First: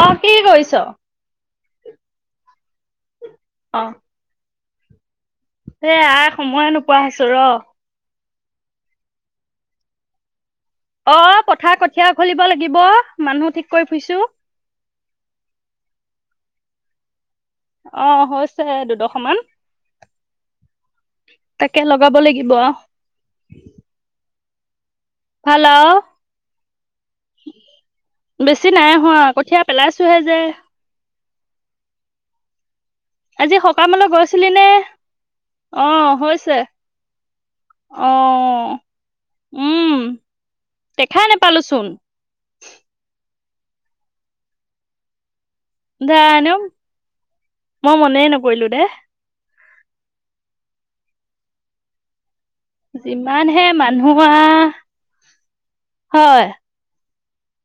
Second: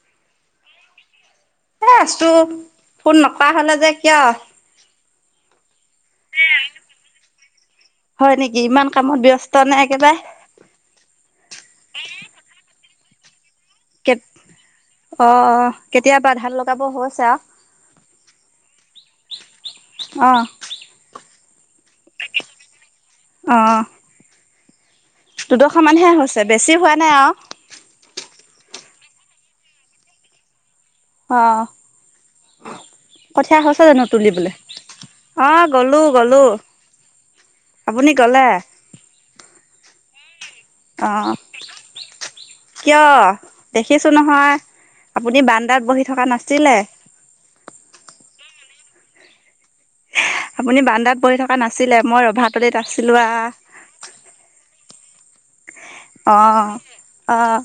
অ কি কৰিছ? এ আছো ফোন নকৰা হলে অ যে কিয়- এ আ সময়ে নোপোৱা হৈছো ৰ- হয় নেকি ইমান কামত ব্যস্ত নে একেবাৰে- অ পথাৰ কঠীয়া, উঘালিব লাগিব মানুহ ঠিক কৰি ফুৰিছো অ অ কেতিয়াবা ধান লগ যাব হৈছে আ- অ হৈছে দুডশ মান- অ তাকে লগাব লাগিব। ভাল দুদশ আৰু মানহে হৈছে বেছি হোৱা নাই অঅ বেছি নাই হোৱা কঠীয়া পেলাইছোহে যে অ আজি কঠীয়া হৈছে জানো সকামলৈ গৈছিলি তুলিবলে নে অ গ'লো গলো আপুনি অ গলে উম দেখাই আহ নোপালোচোন কিয় দেখিছো নহয় আপুনি বান জানোঁ মই মনে নকৰো কৰিলো দে আপুনি বান্দাত বহি থকা নাছিলে মই ৰভাত যিমান হে মানুহ আহ অ হয় অঁ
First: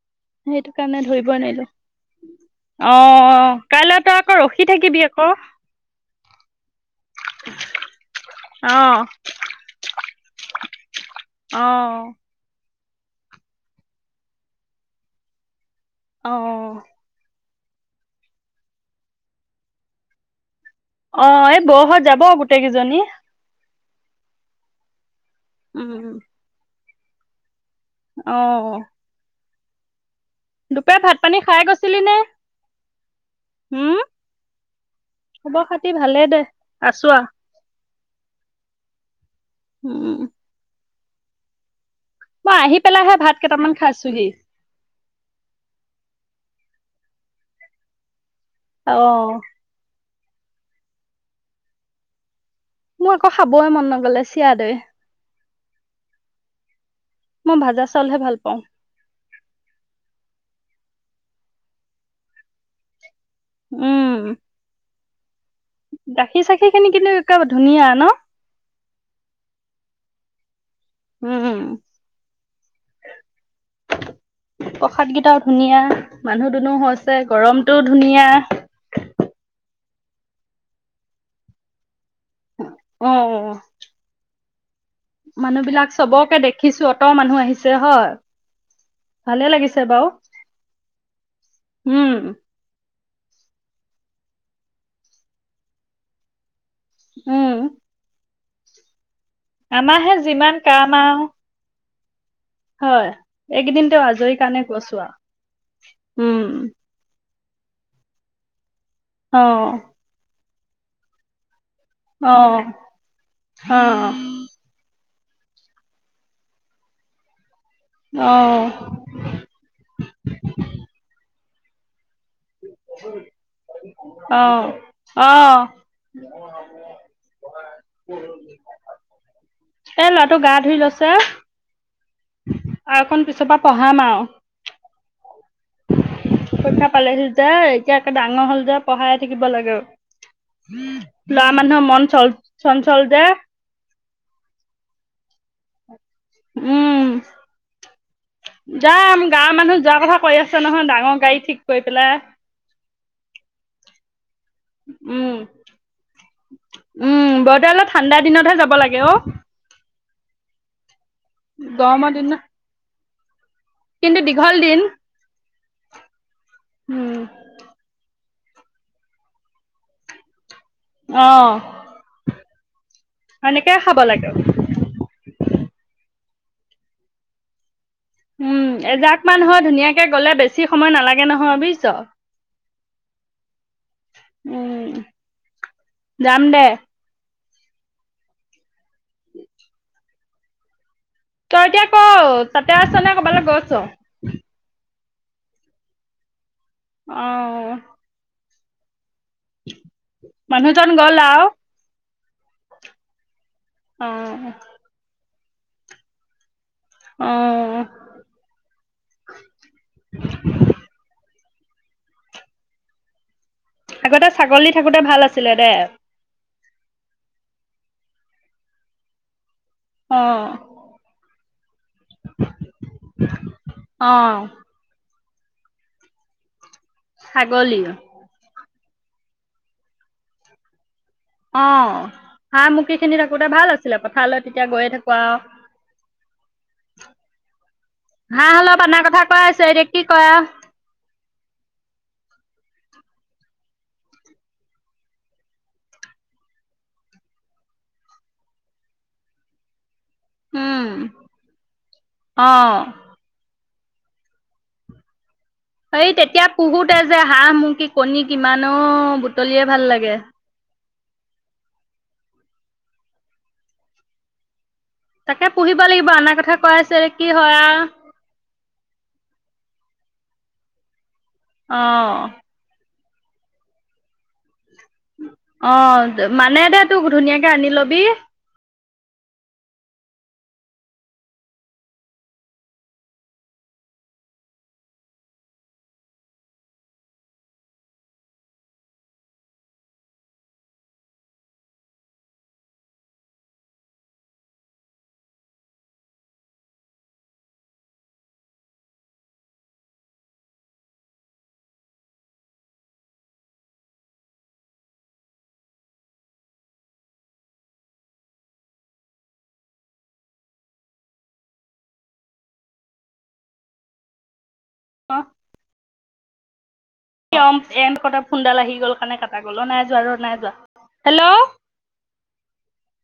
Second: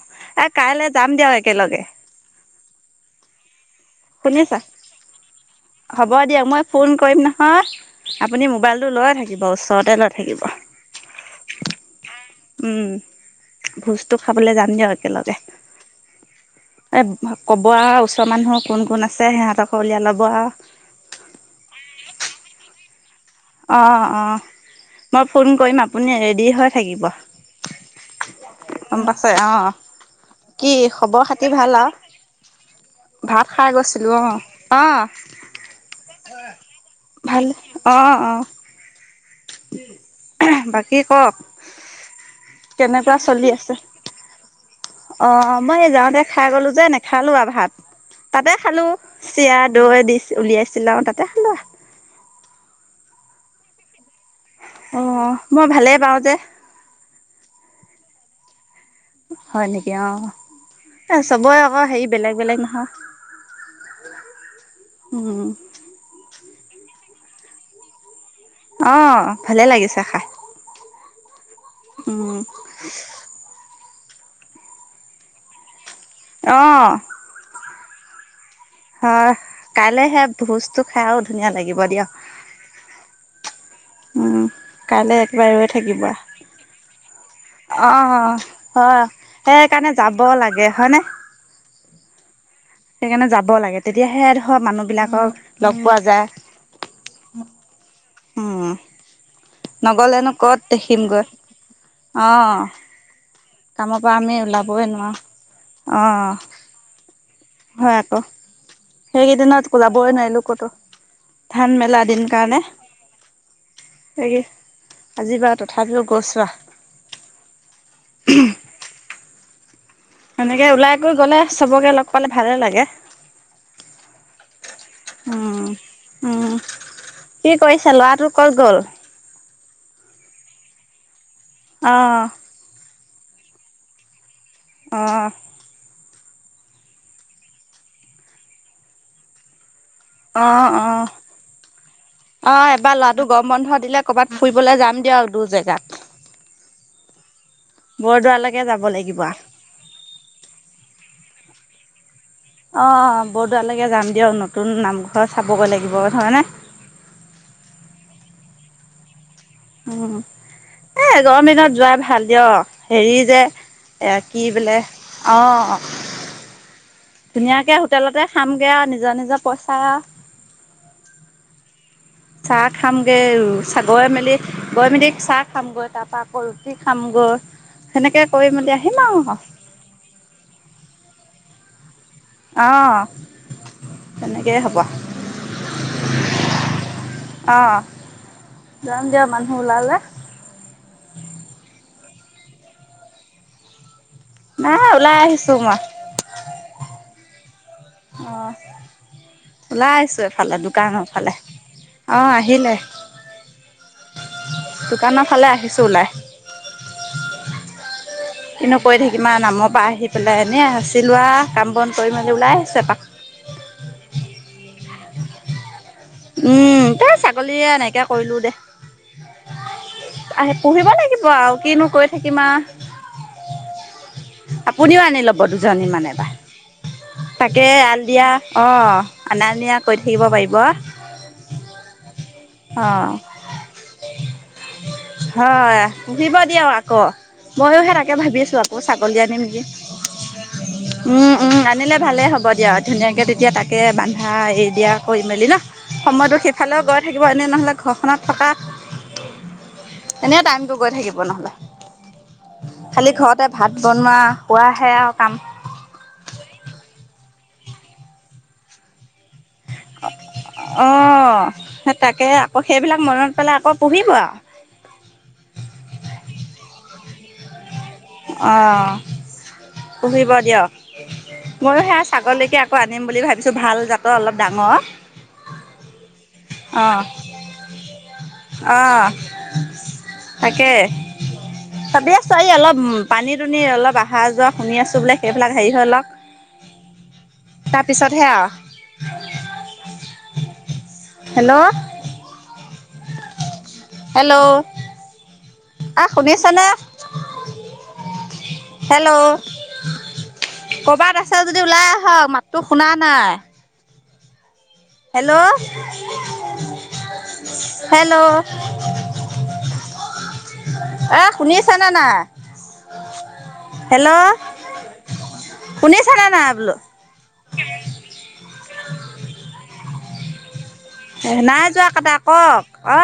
এ সেইটো কাইলে কাৰণে যাম দিয়ক ধৰিবই নোৱাৰিলো একেলগে অ কাইলৈ তই আকৌ শুনিছা ৰখি থাকিবি আকৌ। হ'ব দিয়ক মই ফোন কৰিম নহয় আপুনি মোবাইলটো অ', লৈ থাকিব ওচৰতে লৈ থাকিব। অ', উম ভোজটো খাবলৈ যাম দিয়া একেলগে। অ এ ক'ব আৰু ওচৰৰ মানুহৰ কোন কোন আছে সিহঁতক উলিয়াই লব আৰু। অ এই বও হঁত যাব গোটেই কেইজনী। অঁ অঁ মই ফোন কৰিম উম, আপুনি ৰেডি হয় থাকিব অ', গম পাইছে অ [unintelligible] কি দুপৰীয়া ভাত খবৰ পানী খাতি খাই ভাল আও গৈছিলি নে? ভাত খাই উম, গৈছিলো অ খবৰ খাতি ভালেই দে আহ আছো আৰু ভাল। [unintelligible] অ অ' উম কি কওক মই আহি পেলাইহে কেনেকুৱা ভাত কেইটামান খাইছোহি। অ মই যাওঁতে খাই গলো যে নেখালো আৰু ভাত। তাতে খালো অ'। চিৰা দৈ দিছ উলিয়াইছিল আও তাতে মোক আকৌ খাবয়ে মন নগলে চিৰা দৈ অ মই ভালেই পাওঁ যে মই ভাজা চাউলহে ভাল পাওঁ হয় নেকি অ এ চবেই আকৌ হেৰি বেলেগ বেলেগ নহয়। উম উম গাখীৰ চাখি খিনি কিন্তু এক ধুনীয়া ন? অ ভালে লাগিছে খাই। উম, উম প্ৰসাদকেইটাও ধুনীয়া মানুহ দুনুহ অঁ হৈছে গৰম। টো ধুনীয়া কাইলেহে ভোজটো খাইও ধুনীয়া লাগিব দিয়ক। অ উম কাইলৈ একেবাৰে মানুহ বিলাক চবকে দেখিছো অত মানুহ আহিছে। অ হয় অ হয় ভালে লাগিছে সেইকাৰণে বাৰু যাব লাগে হয় নে। উম সেইকাৰণে যাব লাগে তেতিয়াহে ধৰ মানুহ বিলাকক লগ পোৱা যায়। উম। উম। আমাহে নগলেনো যিমান কাম আও। অ। এইকেইদিন তেওঁ আজৰি কাৰণে গইচো আও অঁ উম। হয় আকৌ। অ সেইকেইদিনত কোলাবই নোৱাৰিলোঁ। কতো। ধান মেলা দিন অ কাৰণে অ তাকে। আজি বাৰু তথাপিও গৈ চো আও। অ। এনেকে ওলাই কৈ গ'লে। চবকে লগ পালে। ভালে লাগে উম অ অ উম কি কৰিছা? ল'ৰাটো ক'ত গ'ল? এ ল'ৰাটো গা ধুই লৈছে অ। অ। আৰু অকণ পিছ পা পঢ়াম আও। অহ। পৰীক্ষা পালেহি যে এতিয়া একে ডাঙৰ হ'ল যে পঢ়াই থাকিব লাগে। অঁ অঁ ল'ৰা মানুহ মন চন চঞ্চল যে। কবাত ফুৰিবলৈ যাম দিয়ক আৰু দুৰ জেগাত। উম। বৰদোৱালৈকে যাব লাগিব যাম গাঁৱৰ মানুহ যোৱাৰ কথা কৈ আছে নহয় ডাঙৰ গাড়ী ঠিক। কৈ পেলাই। অ বৰদোৱালেকে যাম দিয়ক ন। উম উম বৰদোৱালে ঠাণ্ডা দিনত হে। ব লাগে অ। উম। এ গৰম দিনত যোৱাই গৰমৰ ভাল দিনত দিয়। হেৰি যে। এ কিন্তু কি দীঘল বোলে দিন অ উম ধুনীয়াকে হোটেলতে। খামগে আৰু নিজৰ নিজৰ পইচা আ। অ। চাহ খামগে সেনেকে খাব চাগৈ লাগে মেলি গৈ মেলি চাহ। খামগৈ তাপা আকৌ ৰুটি খামগৈ। সেনেকে কৰি উম মেলি আহিম এজাক আৰু মান হৈ ধুনীয়াকে গ'লে বেছি সময় নালাগে- গে নহয় বুইছ। অহ তেনেকে হ'ব। উম যাম দে অ যাম দিয়া মানুহ ওলালে। তই এতিয়া ক'ত তাতে আছ নে কৰবালৈ গৈছ? নাই ওলাই আহিছোং আ। অহ। [inaudible] ওলাই আহিছো এফালে মানুহজন গ'ল দোকানৰফালে। আৰু অঁ আহিলে। অঁ। আহিছো ওলাই। কিনো কৈ থাকিম আৰু নামৰ পৰা আহি পেলাই এনেই আচিলো আও। কাম বন কৰি মেলি ওলাই আহিছো এপাক। আগতে ছাগলী থাকোঁতে ভাল আছিলে দে। উম তে ছাগলীয়ে এনেকৈ কৰিলোঁ দে। অ আহি পঢ়িব লাগিব আও কিনো কৈ থাকিম আ অ আপুনিও আনি লব। ব দুজনীমান এবা তাকে ছাগলী আলি দিয়া অ অনা নীয়া কৰি থাকিব পাৰিব। অ। হাঁহ মুকি অ' খিনি থাকোতে ভাল আছিলে পথাৰলৈ তেতিয়া গৈয়ে থাকো আও। হয় পুহিব দিয়ক আকৌ। ময়োহে তাকে ভাবি আছোঁ হাঁহ আকৌ অলপ আনাৰ ছাগলী কথা আনিম কৈ নেকি আছে এতিয়া কি কয়। উম, আনিলে ভালেই হ'ব দিয়া ধুনীয়াকৈ তেতিয়া তাকে বন্ধা এৰি দিয়া কৰি মেলি ন সময়টো সেইফালে গৈ। থাকিব এনেই নহ'লে ঘৰখনত থকা। এনে টাইমটো উম গৈ থাকিব নহলে অ খালি ঘৰতে। ভাত বনোৱা খোৱাহে আৰু কাম। এই তেতিয়া পুহোতে যে হাঁহ মুৰ্কি কণী কিমান ও বুট। তলিয়ে ভাল লাগে। অ সেই তাকে আকৌ সেইবিলাক মনত পেলাই আকৌ পুহিব আৰু। তাকে পুহিব লাগিব আনাৰ কথা কৈ আছিল কি হয় আও। অ পুহিব দিয়ক। মইয়ো সেয়া অ ছাগলকে আকৌ আন- আনিম বুলি ভাবিছোঁ ভাল জাতৰ অলপ ডাঙৰ। অ মানে দে অঁ তোক ধুনীয়াকে আনি লবি। অঁ তাকে ভাবি আছো এই অলপ। পানী দুনি অলপ অহা যোৱা শুনি আছোঁ বোলে সেইবিলাক হেৰি হৈ লওক তাৰপিছতহে আও। হেল্ল' হেল্ল' আহ শুনিছেনে? হেল্ল' কৰ'বাত আছে যদি ওলাই আহক মাতটো শুনা নাই। হেল্ল' হেল্ল' অ শুনিছনে নাই হেল্ল' ৱাহ [unintelligible] শুনিছেনে নাই বোলো এ কটা ফুন্দডাল আহি গ'ল কাৰানে কাটা গ'ল নাই যোৱাৰ নাই যোৱা হেল্ল' এ নাই অ যোৱা কাটা ক অ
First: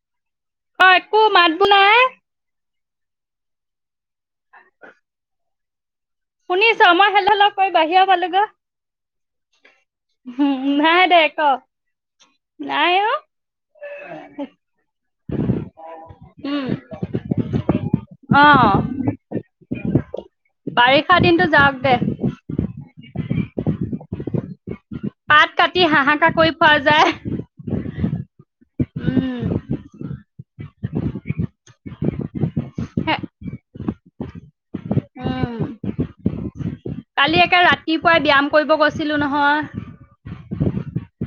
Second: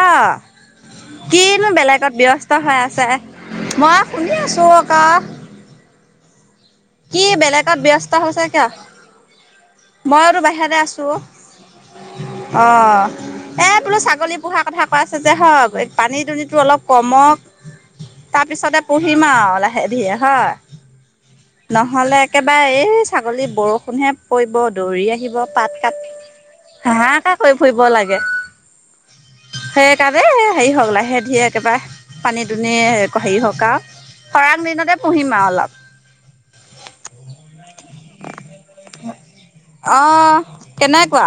একো মাত কিনো বোল নাই বেলেগত ব্যস্ত হৈ আ ছে মই শুনি আছো অ ক শুনিছ মই কি হেল্ল হেল্ল কৰি বেলেগত বাহিৰ ব্যস্ত হৈছ পালোগৈ কিয় মইওতো বাহিৰতে নাই আছো দে ক অ এ বোলো ছাগলী পোহাৰ কথা কৈ আছে যে হক পানী দুনিটো উম অলপ কমক অ তাৰপিছতে পুহিম আৰু লাহে হেৰিয়া বাৰিষা দিনতো যে নহলে একেবাৰে এই ছাগলী বৰষুণ হে পৰিব দৌৰি আহিব পাত কাটি কাত হাহাকাৰ কৰি খোৱা হাঁহ যায় কাহ কৈ ফুৰিব লাগে উম যে সেই কাৰণ এই হেৰি হওঁক লাহে দিহে একেবাৰে পানী দুনি হে হেৰি হওক আও খৰাং দিনতে পুহিম আৰু উম অলপ। কালি একে ৰাতিপুৱাই ব্যায়াম কৰিব গৈছিলোঁ নহয়। কেনেক কোৱা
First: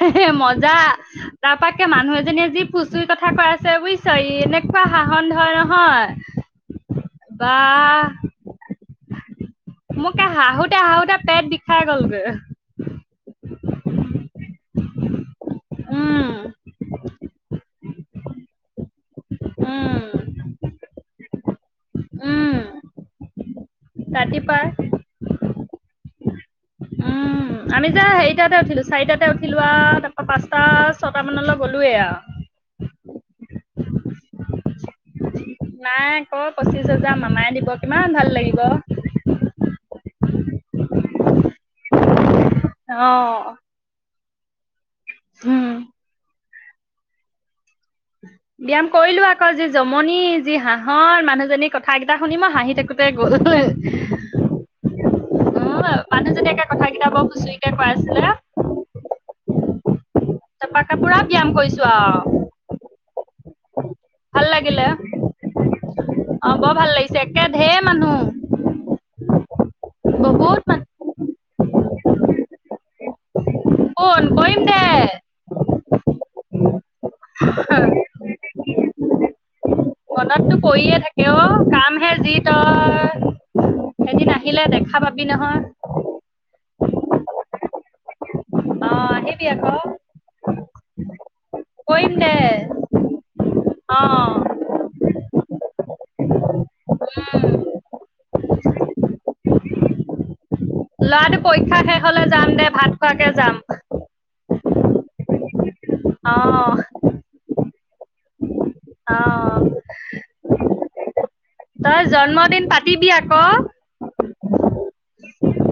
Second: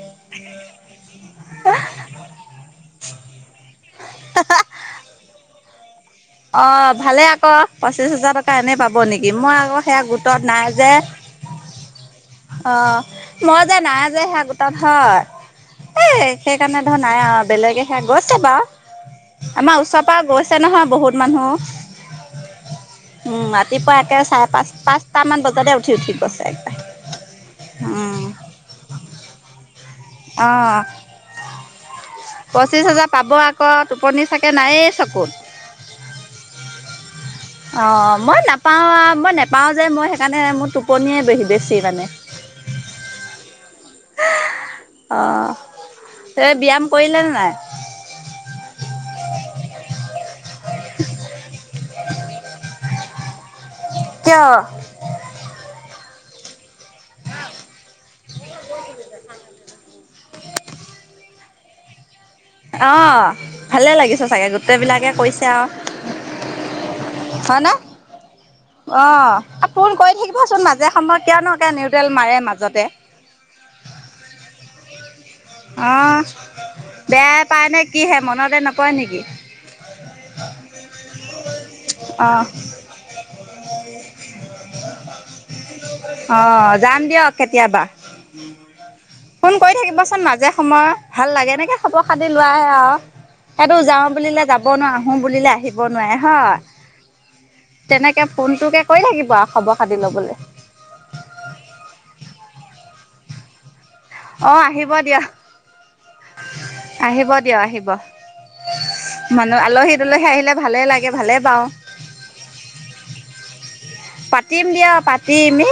হে হে মজা তাৰাপাকে মানুহ এজনীয়ে যি ফুচুৰিৰ কথা কৈ আছে বুইছ এনেকোৱা সাহন ধৰণ হয় অ ভালে আকৌ পঁচিশ হাজাৰ টকা এনে পাব। ব নেকি মই আকৌ সেয়া মোক এ গোটত নাই হাহুতে যে হাহুতে পেট বিষাই গ'লগৈ। অ', মই যায় নাই যে সেয়াতো গো হয় এ উম সেইকাৰণে ধৰ নাই আও বেলেগে হে গৈছে বাৰু আমাৰ ওচৰৰ উম পৰা গৈছে নহয় বহুত মানুহ উম উম ৰা তিপুৱা এক চাৰে ৰাতিপুৱাই পাঁচ পাঁচটামান বজা তাতে উঠি ঠিক আছে উম আমি যে হেৰিটাতে উঠিলো চাৰিটাতে উঠিলোৱাও অ পাঁচটা ছয়টা মানলৈ গ'লোয়ে আও পঁচিশ হাজাৰ পাব আকৌ টোপনি চাগে নায়েই চকুত নাই আকৌ পঁচিশ হাজাৰ মামাই দিব কিমান অঁ ভাল মই লাগিব। নাপাওঁ মই নেপাওঁ যে মই সেইকাৰণে মোৰ টোপনিয়েই বেহি বেছি মানে অ হো উম। অ ব্যায়াম কৰিলেনে নাই ব্যায়াম কৰিলো আকৌ যি জমনি যি হাঁহৰ মানুহজনী কথা কেইটা শুনি মই হাঁহি থাকোঁ তে গল কিয় অ' মানুহজনী একে কথা কেইটা বৰ ফুচুৰিকে কৈ আছিলে তাৰাপা ত পুৰা ব্যায়াম কৰিছো আও অ', ভালে লাগিছে ভাল চাগে গোটেই লাগিলে বিলাকে কৈছে আও অ' বৰ ভাল লাগিছে একে হয় নে ঢেৰ মানুহ। অ ফোন কৰি থাকিবচোন বহুত মাজে মানুহ সময়ে কিয়নো একে নিউটেল মাৰে মাজতে ফোন কৰিম দে অহ বেয়াই পায় নে কিহে মনতে নপৰে নেকি মনতটো পৰিয়ে থাকে অ কামহে যি অ', তই এদিন আহিলে দেখা পাবি নহয় উ অ' আহিবি ফোন কৰি আকৌ। থাকিবচোন মাজে যে সময় ভাল লাগে এনেকে খবৰ কৰিম খাতি দে লোৱাহে আও সেইটো অ যাওঁ উম বুলিলে যাব নোৱাৰোঁ আহো বুলিলে আহিব নোৱাৰে হয় উম এনেকে ফোনটোকে কৈ থাকিব আও খবৰ খাতি ল'বলৈ ল'ৰাটো পৰীক্ষা শেষ হলে যাম দে ভাত খোৱাকে যাম অ আহিব দিয়া অ আহিব দিয়া আহিব বা অ মানুহ আলহী দুলহী আহিলে ভালে লাগে কে ভালে পাওঁ। তই জন্মদিন পাতিবি আকৌ। পাতিম দিয়া পা। কি ইনে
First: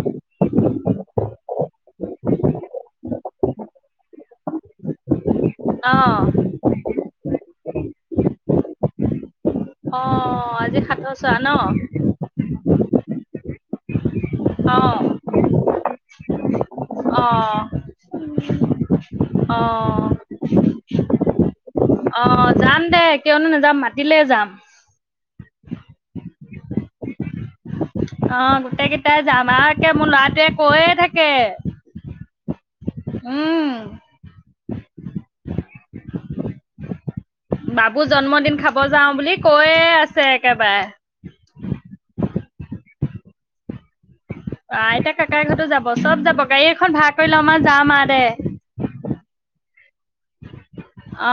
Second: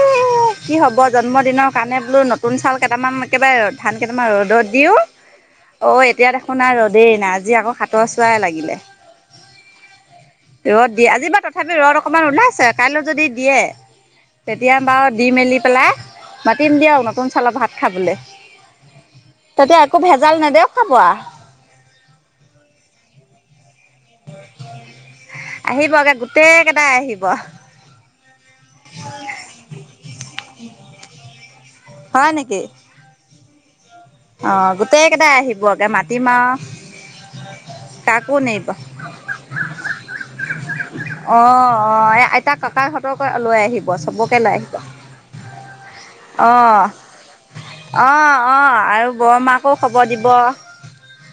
কি হ'ব জন্মদিনৰ কাৰণে বোলো নতুন চাউল কেইটামান একেবাৰে ধান কেইটামান ৰ'দত দিও। অ এতিয়া দেখোন আৰু ৰ। দেই নাই আজি আকৌ সাতৰ চোৱাই লাগিলে। অ ৰদ দি সাতৰ আজি চোৱা বাাৰ ন তথাপি ৰদ অকমান ওলাইছে। কালৈ যদি দিয়ে। তেতিয়া অ বাও দি মেলি। পেলাই। মাতিম দিয়া আৰু অ নতুন চাউৰ ভাত খাবলৈ অ তেতিয়া একো ভেজাল নেদে খাব আ। অ যাম দে কিয়নো নাযাম মা। তিলে যাম। আহিব গে গোটেই কেইটাই আহিব। অ গোটেই কেইটাই যাম আ একে মোৰ লৰাটোৱে কৈয়ে থাকে। হয় নেকি। উম। অ গোটেই কেইটাই আহিব একে মাটিম আও। বাবু জন্মদিন খাব যাওঁ বুলি কৈয়ে আছে একেবাৰে। টা ককাক সতকো লৈ আহিব চব। আইতা কাকাই সেটো যাব চব যাব গাড়ী অ', এখন ভাড়া কৰিলে আমাৰ যাম আৰ দে। বৰ মাকো খবৰ দিব।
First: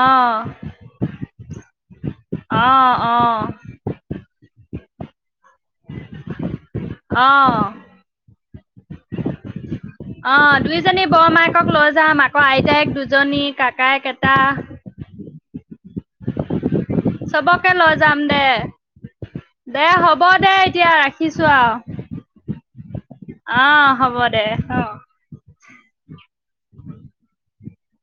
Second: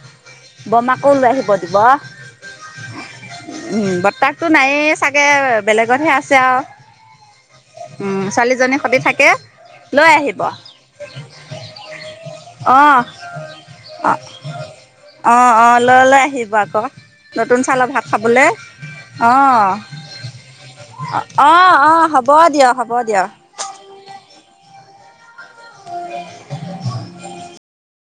অঁ বমাকো লৈ আহিব দিব অঁ অঁ উম বতাক। টো নাইয়ে চাগে। বেলেগতহে আছে আও অঁ উম ছোৱালীজনী। শুদি থাকে। লৈ অ আহিব। দুইজনী বৰ মাকক লৈ যাম আ। অ অ অ অ। ললৈ আহিব আকৌ নতুন চবকে চাউলৰ লৈ ভাত যাম দে খাবলৈ অ দে হ'ব দে এতিয়া ৰাখিছোঁ অ আৰু অ হ'ব দিয় হ'ব দিয়। অ। [unintelligible]